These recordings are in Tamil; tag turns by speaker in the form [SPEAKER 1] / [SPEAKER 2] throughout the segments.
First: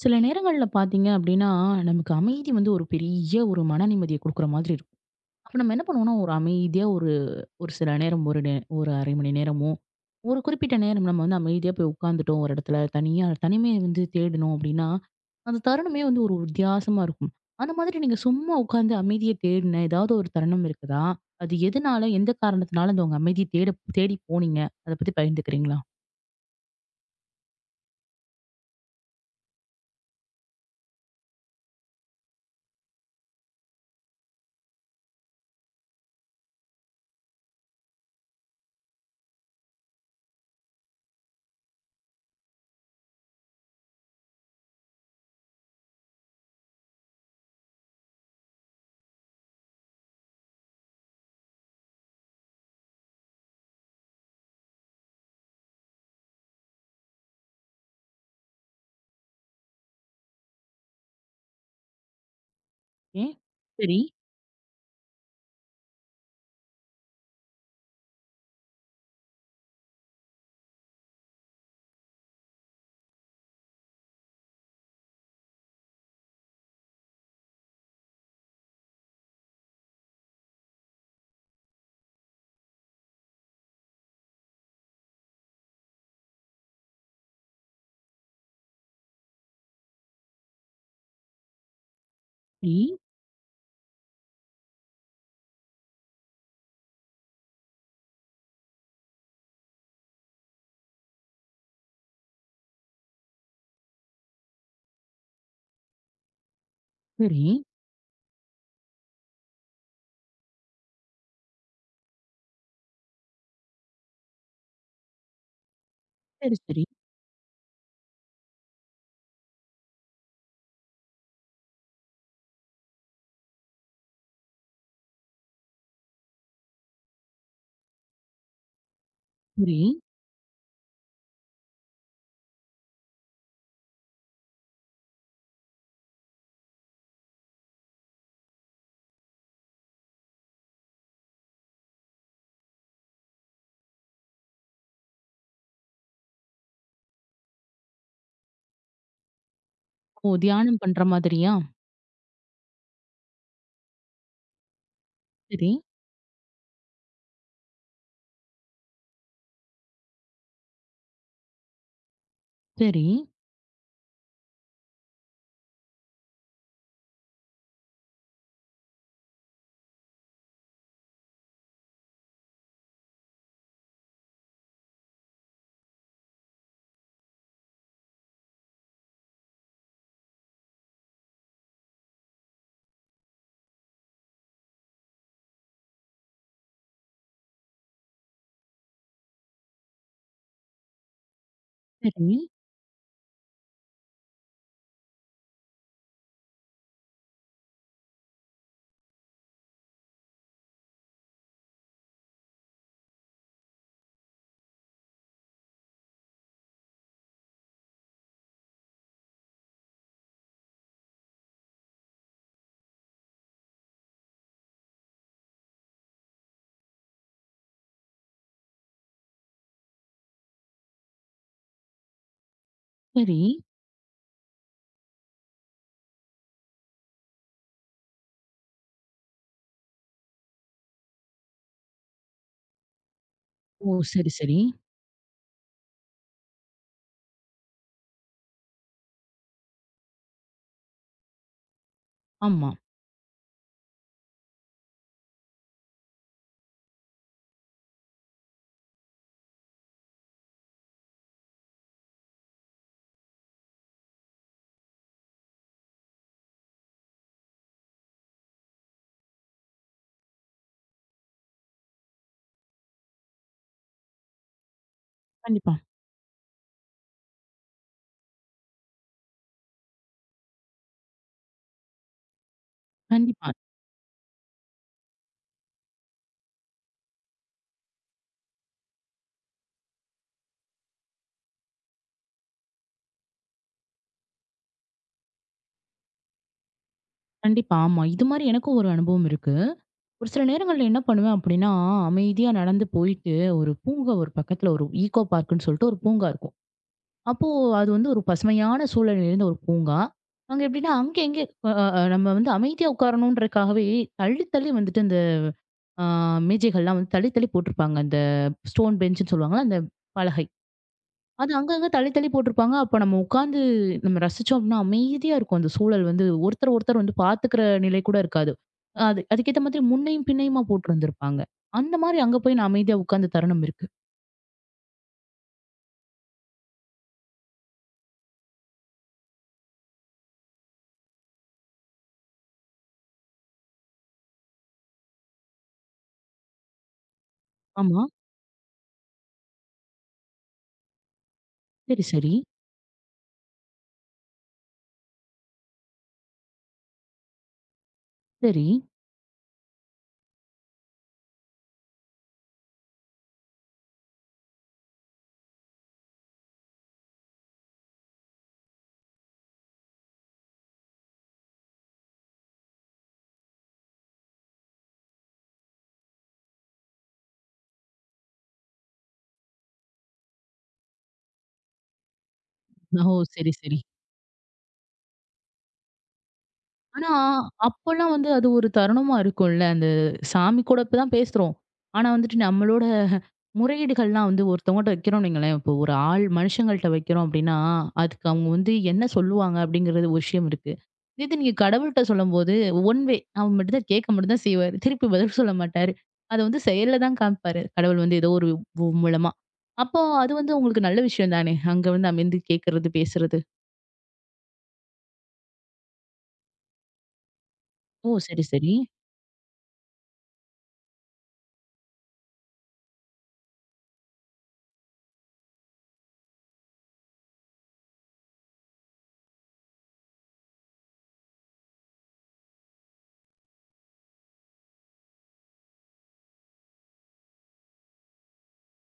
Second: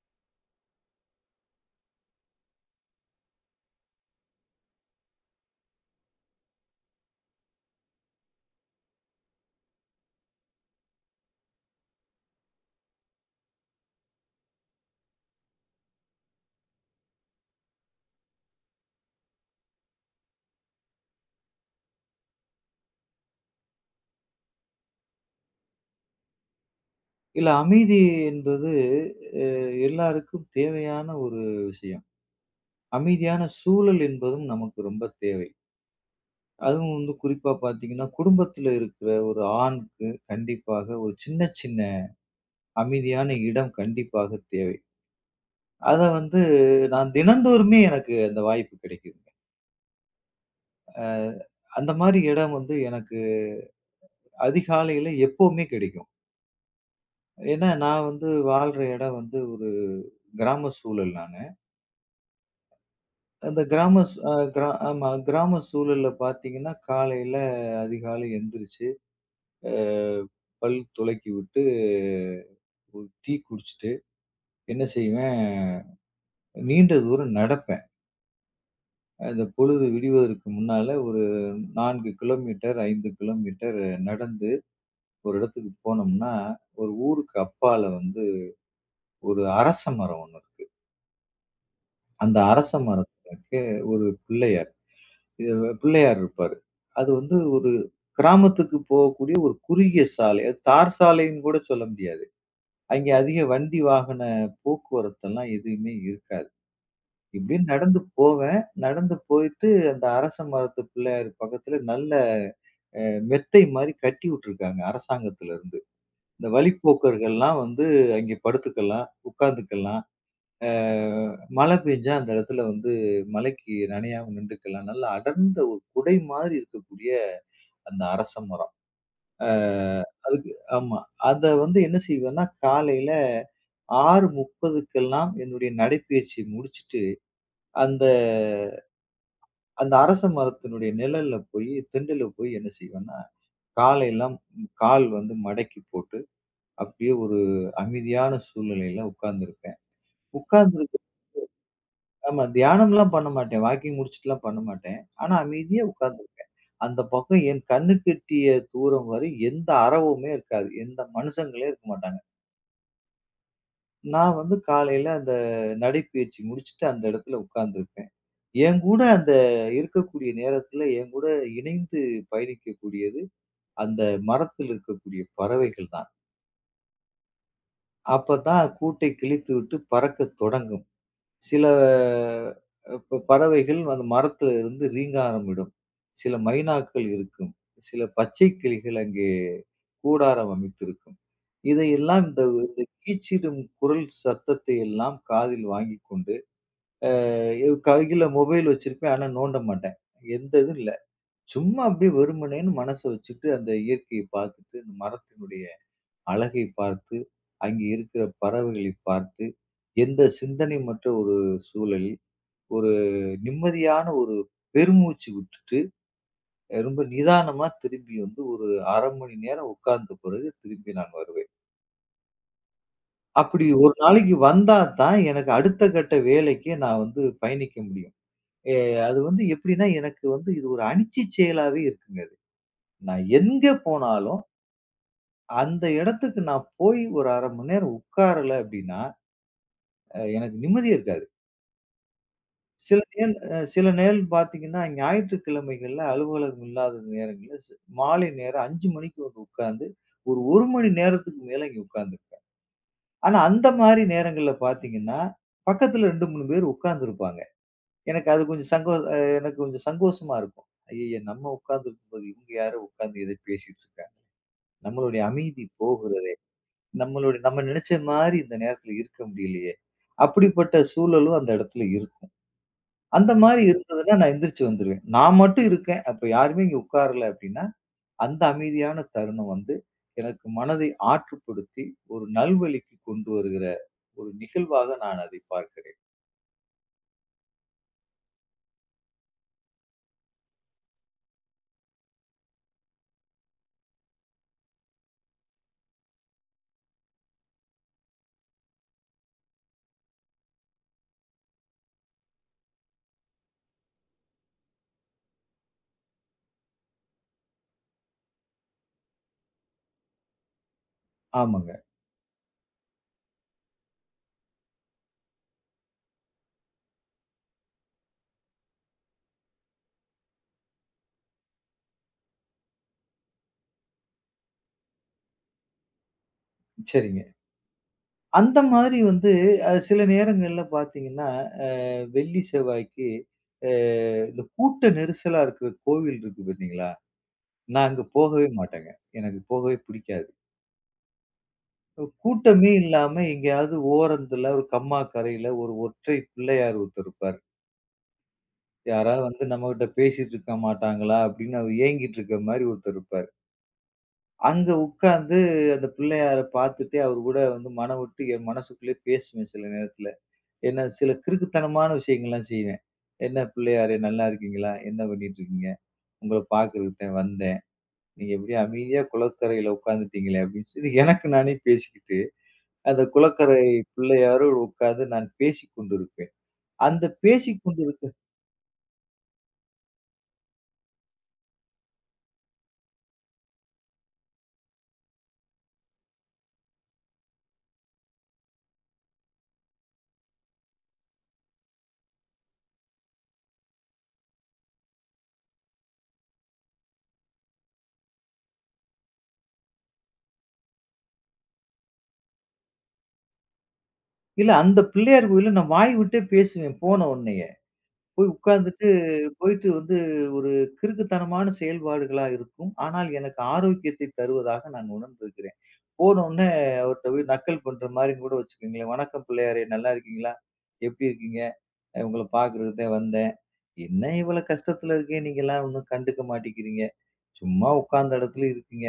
[SPEAKER 1] சில நேரங்கள்ல பாத்தீங்க அப்படின்னா, நமக்கு அமைதி வந்து ஒரு பெரிய ஒரு மன நிம்மதிய குடுக்குற மாதிரி இருக்கும். அப்ப நம்ம என்ன பண்ணுவோம்னா, ஒரு அமைதியா ஒரு ஒரு சில நேரம் ஒரு 1/2 மணி நேரமோ, ஒரு குறிப்பிட்ட நேரம் நம்ம வந்து அமைதியா போய் உட்கார்ந்துட்டோம் ஒரு இடத்துல, தனியா தனிமைய வந்து தேடினோம் அப்படின்னா, அந்த தருணமே வந்து ஒரு வித்தியாசமா இருக்கும். அந்த மாதிரி நீங்க சும்மா உட்கார்ந்து அமைதிய தேடின ஏதாவது ஒரு தருணம் இருக்குதா? அது எதனால, எந்த காரணத்தினால அந்த உங்க அமைதிய தேடி போனீங்க? அத பத்தி பகிர்ந்துக்கிறீங்களா?
[SPEAKER 2] இல்ல அமைதி என்பது அ எல்லாருக்கும் தேவையான ஒரு விஷயம். அமைதியான சூழல் என்பதும் நமக்கு ரொம்ப தேவை. அதுவும் வந்து குறிப்பா பார்த்தீங்கன்னா, குடும்பத்தில இருக்கிற ஒரு ஆணுக்கு கண்டிப்பாக ஒரு சின்ன சின்ன அமைதியான இடம் கண்டிப்பாக தேவை. அத வந்து நான் தினந்தோறுமே எனக்கு அந்த வாய்ப்பு கிடைக்குதுங்க. அ அந்த மாரி இடம் வந்து எனக்கு அதிகாலையில எப்பவுமே கிடைக்கும். ஏன்னா நான் வந்து வாழ்ற இடம் வந்து ஒரு கிராம சூழல் நானு.
[SPEAKER 1] ஏன்?
[SPEAKER 2] அந்த
[SPEAKER 1] சரி.
[SPEAKER 2] கிராம சூ அ கிரா ஆமா. கிராம சூழல்ல பார்த்தீங்கன்னா, காலையில அதிகாலை எந்திரிச்சு, அ பல் துலக்கி விட்டு, ஒரு டீ குடிச்சிட்டு, என்ன செய்வேன், நீண்ட தூரம் நடப்பேன். அந்த பொழுது விடிவதற்கு முன்னால ஒரு 4 கிலோமீட்டர், 5 கிலோமீட்டர் நடந்து ஒரு இடத்துக்கு போனோம்னா, ஒரு ஊருக்கு அப்பால வந்து ஒரு அரச மரம் ஒண்ணு இருக்கு. அந்த அரச
[SPEAKER 1] சரி.
[SPEAKER 2] மரத்துக்கு ஒரு பிள்ளையார். இது பிள்ளையார் இருப்பாரு. அது வந்து ஒரு கிராமத்துக்கு போகக்கூடிய ஒரு குறுகிய சாலை. அது தார் சாலைன்னு கூட சொல்ல முடியாது. அங்கே அதிக வண்டி வாகன போக்குவரத்தெல்லாம் எதுவுமே இருக்காது.
[SPEAKER 1] சரி.
[SPEAKER 2] இப்படின்னு நடந்து போவேன். நடந்து போயிட்டு அந்த அரச மரத்து பிள்ளையார் பக்கத்துல நல்ல அ மெத்தை மாரி கட்டி விட்டுருக்காங்க அரசாங்கத்துல இருந்து. இந்த
[SPEAKER 1] சரி, சரி.
[SPEAKER 2] வழிப்போக்கர்கள்லாம் வந்து அங்கே படுத்துக்கலாம், உட்காந்துக்கலாம். அ மழை பெஞ்சா அந்த இடத்துல வந்து மழைக்கு நனையாம நின்டுக்கலாம். நல்லா அடர்ந்த ஒரு குடை மாதிரி இருக்கக்கூடிய அந்த அரச மரம். அ
[SPEAKER 1] சரி.
[SPEAKER 2] அதுக்கு ஆமா. அத வந்து என்ன செய்வேன்னா, காலையில 6:30க்கெல்லாம் என்னுடைய நடைப்பயிற்சி முடிச்சுட்டு, அந்த அந்த அரச மரத்தினுடைய நிழல்ல போயி திண்டுல போய் என்ன செய்வேன்னா, காலையெல்லாம் கால் வந்து மடக்கி போட்டு, அப்படியே ஒரு அமைதியான சூழ்நிலையில உட்கார்ந்திருப்பேன்.
[SPEAKER 1] ஓ! தியானம்
[SPEAKER 2] உட்கார்ந்திருக்கு
[SPEAKER 1] பண்ற மாதிரியா?
[SPEAKER 2] ஆமா. தியானம்லாம் பண்ண மாட்டேன். வாக்கிங் முடிச்சுட்டுலாம் பண்ண மாட்டேன். ஆனா
[SPEAKER 1] சரி,
[SPEAKER 2] அமைதியா உட்கார்ந்திருப்பேன். அந்த பக்கம் என் கண்ணுக்கெட்டிய தூரம் வரை எந்த அறவுமே இருக்காது. எந்த மனுஷங்களே இருக்க மாட்டாங்க.
[SPEAKER 1] சரி,
[SPEAKER 2] நான் வந்து காலையில அந்த நடைப்பயிற்சி முடிச்சுட்டு அந்த இடத்துல உட்கார்ந்துருப்பேன். என் கூட அந்த இருக்கக்கூடிய நேரத்துல என் கூட இணைந்து பயணிக்கக்கூடியது, அந்த மரத்தில் இருக்கக்கூடிய பறவைகள் தான். அப்பதான் கூட்டை கிழித்துவிட்டு பறக்கத் தொடங்கும். சில ப பறவைகள் அந்த மரத்துல இருந்து ரீங்காரமிடும். சில மைனாக்கள் இருக்கும். சில பச்சை கிளிகள் அங்கே கூடாரம் அமைத்திருக்கும். இதையெல்லாம்
[SPEAKER 1] சரி,
[SPEAKER 2] இந்த இந்த கீச்சிடும் குரல் சத்தத்தை எல்லாம் காதில் வாங்கிக் கொண்டு ஐயோ! கையில மொபைல் வச்சிருப்பேன். ஆனா நோண்ட மாட்டேன். எந்த இதுவும் இல்ல. சும்மா அப்படியே வெறுமனேன்னு மனச வச்சுட்டு, அந்த இயற்கையை பார்த்துட்டு, அந்த மரத்தினுடைய அழகை பார்த்து, அங்கே இருக்கிற பறவைகளை பார்த்து, எந்த சிந்தனையுமற்ற ஒரு சூழலில், ஒரு நிம்மதியான ஒரு பெருமூச்சு விட்டுட்டு, ரொம்ப நிதானமா திரும்பி வந்து ஒரு 1/2 மணி நேரம் உட்கார்ந்த பிறகு திரும்பி நான் வருவேன்.
[SPEAKER 1] சரி.
[SPEAKER 2] அப்படி ஒரு நாளைக்கு வந்தா தான் எனக்கு அடுத்த கட்ட வேலைக்கு நான் வந்து பயணிக்க முடியும். எ அது வந்து எப்படின்னா, எனக்கு வந்து இது ஒரு அணிச்சை செயலாவே இருக்குங்க அது. நான் எங்க
[SPEAKER 1] ஓ! சரி,
[SPEAKER 2] போனாலும்,
[SPEAKER 1] சரி.
[SPEAKER 2] அந்த இடத்துக்கு நான் போய் ஒரு 1/2 மணி நேரம் உட்காரல அப்படின்னா, எனக்கு நிம்மதியே இருக்காது.
[SPEAKER 1] ஆமா.
[SPEAKER 2] சில நேல் அ சில நேரம் பார்த்தீங்கன்னா, ஞாயிற்றுக்கிழமைகள்ல அலுவலகம் இல்லாத நேரங்கள்ல மாலை நேரம் 5 மணிக்கு வந்து உட்கார்ந்து, ஒரு 1 மணி நேரத்துக்கு மேல இங்க உட்கார்ந்துருப்பேன். ஆனா, அந்த மாரி நேரங்கள்ல பார்த்தீங்கன்னா, பக்கத்துல 2, 3 பேர் உட்கார்ந்திருப்பாங்க. எனக்கு அது கொஞ்சம் சங்கோ அ எனக்கு கொஞ்சம் சங்கோஷமா இருக்கும். ஐய்யய்ய! நம்ம உட்கார்ந்திருக்கும்போது இவங்க யாரோ உட்கார்ந்து ஏதோ பேசிட்டு இருக்காங்க. நம்மளுடைய அமைதி
[SPEAKER 1] கண்டிப்பா,
[SPEAKER 2] போகுறது. நம்ம நினைச்ச மாரி இந்த நேரத்துல இருக்க முடியலையே! அப்படிப்பட்ட சூழலும் அந்த இடத்துல இருக்கும். அந்த
[SPEAKER 1] கண்டிப்பா,
[SPEAKER 2] மாரி இருந்ததுன்னா நான் எந்திரிச்சு வந்துருவேன். நான் மட்டும் இருக்கேன். அப்ப யாருமே இங்க உட்காரல அப்படின்னா, அந்த அமைதியான தருணம் வந்து எனக்கு மனதை ஆற்றுப்படுத்தி ஒரு நல்வழிக்கு கொண்டு வருகிற ஒரு நிகழ்வாக நான் அதை பார்க்கிறேன்.
[SPEAKER 1] கண்டிப்பா. ஆமா. இது மாரி எனக்கும் ஒரு அனுபவம் இருக்கு. ஒரு சில நேரங்கள்ல என்ன பண்ணுவேன் அப்படின்னா, அமைதியா நடந்து போயிட்டு, ஒரு பூங்கா ஒரு பக்கத்துல ஒரு ஈகோ பார்க்குன்னு சொல்லிட்டு ஒரு பூங்கா இருக்கும். அப்போ அது வந்து ஒரு பசுமையான சூழல் இருந்த ஒரு பூங்கா. அங்க எப்படின்னா, அங்க எங்க அ அ நம்ம வந்து அமைதியா உட்காரணுன்றதுக்காகவே தள்ளி, தள்ளி வந்துட்டு அந்த அ மேஜைகள்லாம் வந்து தள்ளி, தள்ளி போட்டிருப்பாங்க. அந்த ஸ்டோன் பெஞ்சுன்னு சொல்லுவாங்கல்ல, அந்த பலகை. அது
[SPEAKER 2] ஆமாங்க.
[SPEAKER 1] அங்கங்க தள்ளி தள்ளி போட்டிருப்பாங்க. அப்ப நம்ம உட்கார்ந்து நம்ம ரசிச்சோம் அப்டின்னா, அமைதியா இருக்கும் அந்த சூழல் வந்து. ஒருத்தர் ஒருத்தர் வந்து பார்த்துக்கிற நிலை கூட இருக்காது. அது அதுக்கேத்த மாதிரி முன்னையும் பின்னையுமா போட்டிருந்திருப்பாங்க. அந்த மாரி அங்க போய் நான் அமைதியா உட்கார்ந்த தருணம் இருக்கு.
[SPEAKER 2] சரிங்க. அந்த மாதிரி வந்து சில நேரங்கள்ல பார்த்தீங்கன்னா, அ வெள்ளி, செவ்வாய்க்கு அ இந்த கூட்ட நெரிசலா இருக்கிற கோவில் இருக்கு பார்த்தீங்களா? நான்
[SPEAKER 1] ஆமா.
[SPEAKER 2] அங்க போகவே மாட்டேங்க. எனக்கு போகவே பிடிக்காது.
[SPEAKER 1] சரி, சரி,
[SPEAKER 2] கூட்டமே இல்லாம எங்கேயாவது ஓரத்துல ஒரு கம்மா கரையில ஒரு ஒற்றை பிள்ளையார் ஒருத்தர் இருப்பாரு.
[SPEAKER 1] சரி.
[SPEAKER 2] யாராவது வந்து நம்மகிட்ட பேசிட்டு இருக்க மாட்டாங்களா? அப்படின்னு அவர் ஏங்கிட்டு இருக்க மாரி ஒருத்தர் இருப்பாரு. அங்க உட்கார்ந்து அந்த பிள்ளையார பார்த்துட்டே அவர் கூட வந்து மனம் விட்டு என் மனசுக்குள்ளேயே பேசுவேன் சில நேரத்துல. என்ன சில கிறுக்குத்தனமான விஷயங்கள்லாம் செய்வேன். "என்ன பிள்ளையாரே நல்லா இருக்கீங்களா? என்ன பண்ணிட்டு இருக்கீங்க? உங்கள பார்க்கறதுக்கு தான் வந்தேன். நீங்க இப்படியே அமைதியா குளக்கரையில உட்கார்ந்துட்டீங்களே!" அப்படின்னு சொல்லி எனக்கு நானே பேசிக்கிட்டு, அந்த
[SPEAKER 1] ஓ! சரி,
[SPEAKER 2] குளக்கரை
[SPEAKER 1] சரி.
[SPEAKER 2] பிள்ளையாரோடு உட்கார்ந்து நான் பேசிக் கொண்டிருப்பேன். அந்த
[SPEAKER 1] ஆனா,
[SPEAKER 2] பேசிக் கொண்டிருக்க
[SPEAKER 1] அப்பல்லாம் வந்து அது ஒரு தருணமா இருக்கும்ல. அந்த சாமி கூட இப்ப தான் பேசுறோம். ஆனா வந்துட்டு நம்மளோட முறையீடுகள்லாம் வந்து ஒருத்தவங்கட்ட வைக்கிறோம்னு வைங்களேன், இப்போ ஒரு ஆள் மனுஷங்கள்ட்ட வைக்கிறோம் அப்படின்னா, அதுக்கு அவங்க வந்து என்ன சொல்லுவாங்க அப்படிங்கிறது ஒரு விஷயம் இருக்கு. இது நீங்க கடவுள்ட்ட சொல்லும்போது, ஒன் வே அவர் மட்டும் தான் கேட்க மட்டும் தான் செய்வாரு. திருப்பி பதில் சொல்ல மாட்டாரு. அத வந்து செயல்ல தான் காமிப்பாரு. கடவுள் வந்து ஏதோ ஒரு மூலமா. அப்போ அது வந்து உங்களுக்கு நல்ல விஷயம் தானே! அங்க வந்து அமைந்து கேட்கறது, பேசுறது.
[SPEAKER 2] இல்ல அந்த பிள்ளையார் கோயில்ல நான் வாய் விட்டே பேசுவேன் போன உடனேயே.
[SPEAKER 1] ஓ!
[SPEAKER 2] போய்
[SPEAKER 1] சரி, சரி.
[SPEAKER 2] உட்கார்ந்துட்டு போயிட்டு வந்து ஒரு கிறுக்குத்தனமான செயல்பாடுகளா இருக்கும். ஆனால் எனக்கு ஆரோக்கியத்தை தருவதாக நான் உணர்ந்திருக்கிறேன். போனோனே அவர்ட்ட போய் நக்கல் பண்ற மாரின்னு கூட வச்சுக்கோங்களேன். "வணக்கம் பிள்ளையாரே! நல்லா இருக்கீங்களா? எப்படி இருக்கீங்க? உங்கள பார்க்கறதுக்கு தான் வந்தேன். என்ன இவ்வளோ கஷ்டத்துல இருக்கேன், நீங்கலாம் ஒண்ணும் கண்டுக்க மாட்டேங்கிறீங்க. சும்மா உட்கார்ந்த இடத்துல இருக்கீங்க.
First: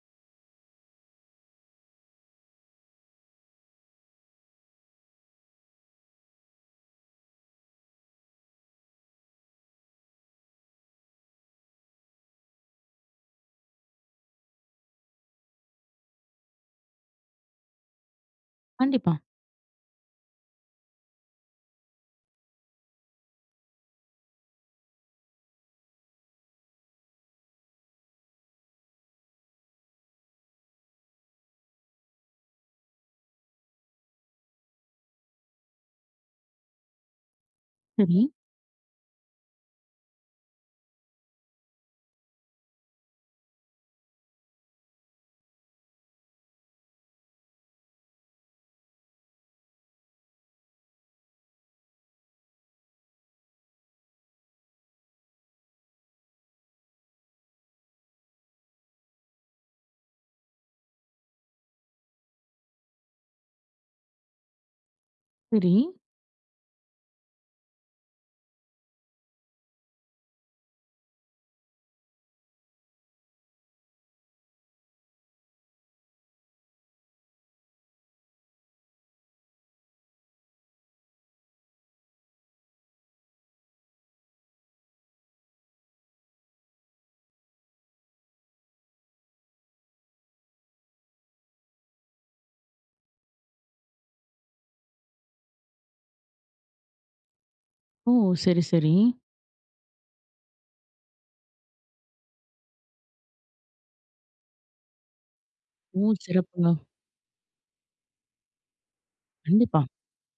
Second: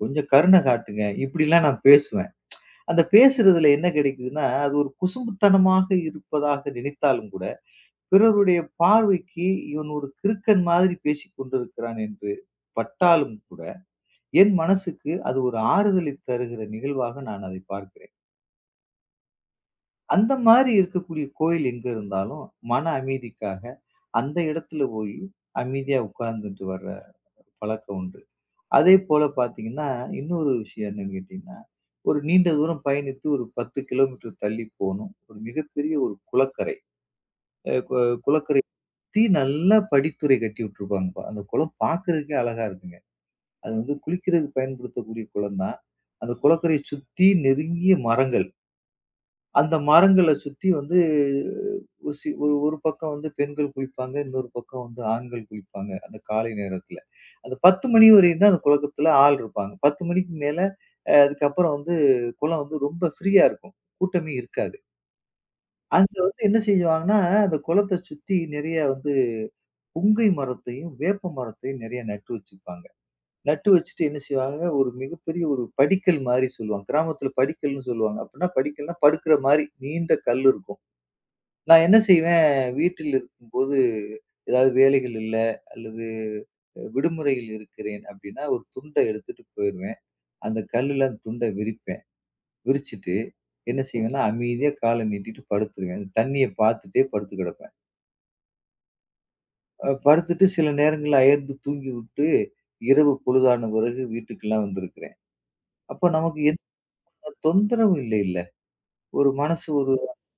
[SPEAKER 2] கொஞ்சம் கருணை காட்டுங்க." இப்படிலாம் நான் பேசுவேன். அந்த பேசுறதுல என்ன கிடைக்குதுன்னா, அது ஒரு குசும்புத்தனமாக இருப்பதாக நினைத்தாலும் கூட, பிறருடைய பார்வைக்கு இவன் ஒரு கிறுக்கன் மாதிரி பேசிக் கொண்டிருக்கிறான் என்று பட்டாலும் கூட, என் மனசுக்கு அது ஒரு ஆறுதலை தருகிற நிகழ்வாக நான் அதை பார்க்கிறேன்.
[SPEAKER 1] கண்டிப்பா.
[SPEAKER 2] அந்த மாரி இருக்கக்கூடிய கோயில் எங்க இருந்தாலும், மன அமைதிக்காக அந்த இடத்துல போயி அமைதியா உட்கார்ந்துட்டு வர்ற பழக்கம் உண்டு. அதேபோல பார்த்தீங்கன்னா, இன்னொரு விஷயம் என்னன்னு கேட்டீங்கன்னா, ஒரு நீண்ட தூரம் பயணித்து ஒரு 10 கிலோமீட்டர் தள்ளி போணும். ஒரு மிகப்பெரிய ஒரு குளக்கரை. அ கு
[SPEAKER 1] சரி,
[SPEAKER 2] குளக்கரை சுத்தி நல்லா படித்துறை கட்டி விட்டுருப்பாங்கப்பா. அந்த குளம் பார்க்கறதுக்கே அழகா இருக்குங்க. அது வந்து குளிக்கிறதுக்கு பயன்படுத்தக்கூடிய குளம் தான். அந்த குளக்கரைய சுத்தி நெருங்கிய மரங்கள். அந்த மரங்கள சுத்தி வந்து ஒரு சி ஒரு ஒரு பக்கம் வந்து பெண்கள் குளிப்பாங்க. இன்னொரு பக்கம் வந்து ஆண்கள் குளிப்பாங்க. அந்த காலை நேரத்துல. அந்த 10 மணி வரையும் தான் அந்த குளத்துல ஆள் இருப்பாங்க. 10 மணிக்கு மேல அதுக்கப்புறம் வந்து குளம் வந்து ரொம்ப ஃப்ரீயா இருக்கும். கூட்டமே இருக்காது.
[SPEAKER 1] சரி.
[SPEAKER 2] அங்க வந்து என்ன செய்வாங்கன்னா, அந்த குளத்த சுத்தி நெறைய வந்து புங்கை மரத்தையும், வேப்ப மரத்தையும் நெறைய நட்டு வச்சுருப்பாங்க. நட்டு வச்சுட்டு என்ன செய்வாங்க, ஒரு மிகப்பெரிய ஒரு படிக்கல் மாரி சொல்லுவாங்க. கிராமத்துல படிக்கல்ன்னு சொல்லுவாங்க. அப்டின்னா படிக்கல்ன்னா படுக்குற மாரி நீண்ட கல் இருக்கும். நான் என்ன செய்வேன், வீட்டில் இருக்கும்போது ஏதாவது வேலைகள் இல்ல, அல்லது விடுமுறையில் இருக்கிறேன் அப்படின்னா, ஒரு துண்ட எடுத்துட்டு போயிருவேன். அந்த கல்லுல அந்த துண்ட விரிப்பேன். விரிச்சுட்டு என்ன செய்வேன்னா, அமைதியா கால நீட்டிட்டு படுத்துருவேன். அந்த தண்ணிய பார்த்துட்டே படுத்து கிடப்பேன்.
[SPEAKER 1] ஓ! சரி, சரி.
[SPEAKER 2] படுத்துட்டு சில நேரங்கள்ல அயர்ந்து தூங்கிவிட்டு, இரவு பொழுதான பிறகு வீட்டுக்கெல்லாம் வந்திருக்கிறேன். அப்ப
[SPEAKER 1] ஓ!
[SPEAKER 2] நமக்கு
[SPEAKER 1] சிறப்புங்க.
[SPEAKER 2] எந்த தொந்தரவும் இல்லைல்ல. ஒரு மனசு
[SPEAKER 1] கண்டிப்பா,
[SPEAKER 2] ஒரு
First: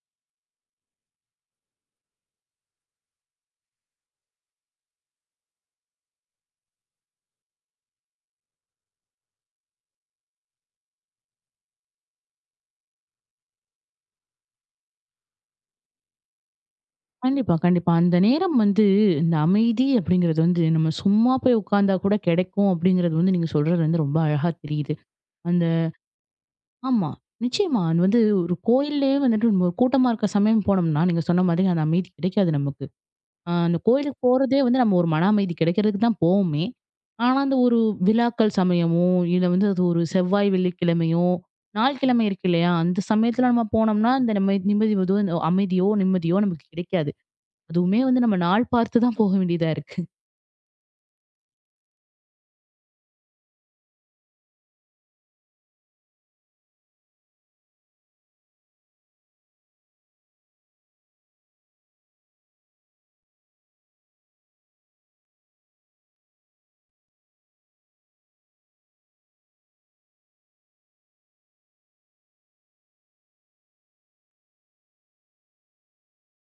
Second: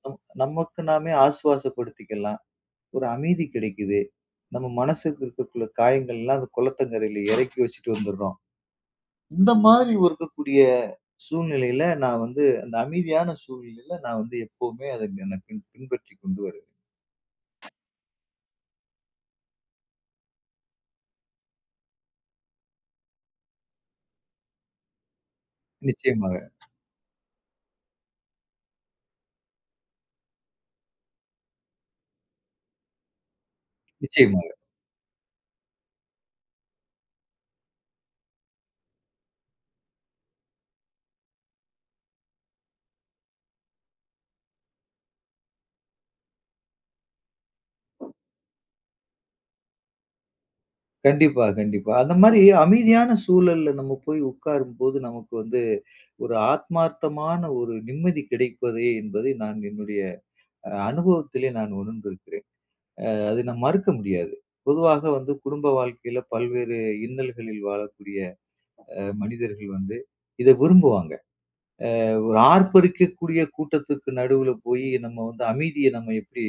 [SPEAKER 2] நமக்கு நாமே ஆசுவாசப்படுத்திக்கலாம். ஒரு அமைதி கிடைக்குது. நம்ம மனசுக்கு இருக்கக்குள்ள காயங்கள்லாம் அந்த குளத்தங்கரையில இறக்கி வச்சுட்டு வந்துடுறோம். இந்த மாதிரி ஒரு இருக்கக்கூடிய சூழ்நிலையில நான் வந்து அந்த அமைதியான சூழ்நிலையில நான் வந்து எப்பவுமே அத நான் பின்பற்றி கொண்டு வருவேன்.
[SPEAKER 1] கண்டிப்பா, கண்டிப்பா. அந்த நேரம் வந்து இந்த அமைதி அப்படிங்கிறது வந்து நம்ம சும்மா போய் உட்கார்ந்தா கூட கிடைக்கும் அப்படிங்கிறது வந்து நீங்க சொல்றது வந்து ரொம்ப அழகா தெரியுது. அந்த
[SPEAKER 2] நிச்சயமாக,
[SPEAKER 1] ஆமா. நிச்சயமா. அது வந்து ஒரு கோயில்லயே வந்துட்டு நம்ம ஒரு கூட்டமா இருக்க சமயம் போனோம்னா, நீங்க சொன்ன மாதிரி அந்த அமைதி கிடைக்காது நமக்கு. அந்த கோயிலுக்கு
[SPEAKER 2] நிச்சயமாக.
[SPEAKER 1] போறதே வந்து நம்ம ஒரு மன அமைதி கிடைக்கிறதுக்கு தான் போவோமே. ஆனா, அந்த ஒரு விழாக்கள் சமயமோ, இல்ல வந்து அது ஒரு செவ்வாய், வெள்ளிக்கிழமையோ, நாள் கிழமை இருக்கு இல்லையா? அந்த சமயத்துல நம்ம போனோம்னா, அந்த நம்ம நிம்மதி எதுவும் இந்த அமைதியோ, நிம்மதியோ நமக்கு கிடைக்காது. அதுவுமே வந்து நம்ம நாள் பார்த்து தான் போக வேண்டியதா இருக்கு.
[SPEAKER 2] கண்டிப்பா, கண்டிப்பா. அந்த மாரி அமைதியான சூழல்ல நம்ம போய் உட்காரும்போது நமக்கு வந்து ஒரு ஆத்மார்த்தமான ஒரு நிம்மதி கிடைப்பதே என்பதை நான் என்னுடைய அனுபவத்திலே நான் உணர்ந்திருக்கிறேன். அது நம்ம மறுக்க முடியாது. பொதுவாக வந்து குடும்ப வாழ்க்கையில பல்வேறு இன்னல்களில் வாழக்கூடிய மனிதர்கள் வந்து இத விரும்புவாங்க. ஒரு ஆர்ப்பரிக்கக்கூடிய கூட்டத்துக்கு நடுவுல போயி நம்ம வந்து அமைதிய நம்ம எப்படி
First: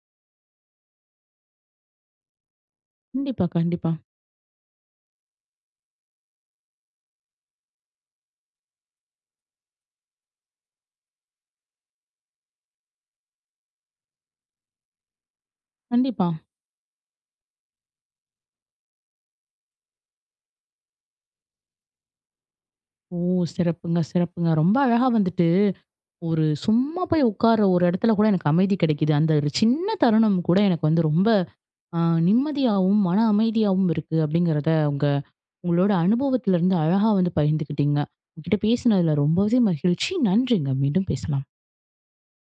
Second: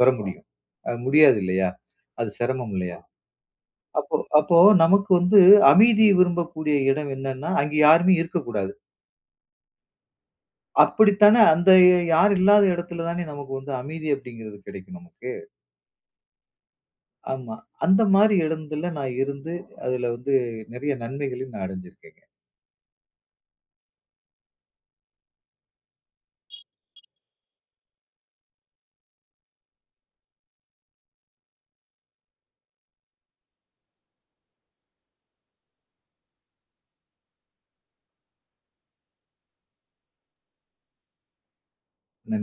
[SPEAKER 2] பெற முடியும்? முடியாது இல்லையா? அது சிரமம் இல்லையா?
[SPEAKER 1] கண்டிப்பா, கண்டிப்பா,
[SPEAKER 2] அப்போ அப்போ நமக்கு வந்து அமைதிய விரும்பக்கூடிய இடம் என்னன்னா, அங்க யாருமே இருக்கக்கூடாது. அப்படித்தானே அந்த யாரும் இல்லாத இடத்துல தானே நமக்கு வந்து அமைதி அப்படிங்கிறது கிடைக்கும் நமக்கு.
[SPEAKER 1] கண்டிப்பா.
[SPEAKER 2] ஆமா. அந்த மாரி இடத்துல நான் இருந்து, அதுல வந்து நெறைய நன்மைகளையும் நான் அடைஞ்சிருக்கேங்க.
[SPEAKER 1] ஓ! சிறப்புங்க, சிறப்புங்க. ரொம்ப அழகா வந்துட்டு ஒரு சும்மா போய் உட்கார்ற ஒரு இடத்துல கூட எனக்கு அமைதி கிடைக்குது. அந்த ஒரு சின்ன தருணம் கூட எனக்கு வந்து ரொம்ப ஆ நிம்மதியாவும், மன அமைதியாவும் இருக்கு அப்படிங்கிறத உங்களோட அனுபவத்திலிருந்து அழகா வந்து பகிர்ந்துக்கிட்டீங்க. உங்ககிட்ட பேசினதுல ரொம்பவே மகிழ்ச்சி. நன்றிங்க. மீண்டும் பேசலாம்.
[SPEAKER 2] நன்றி.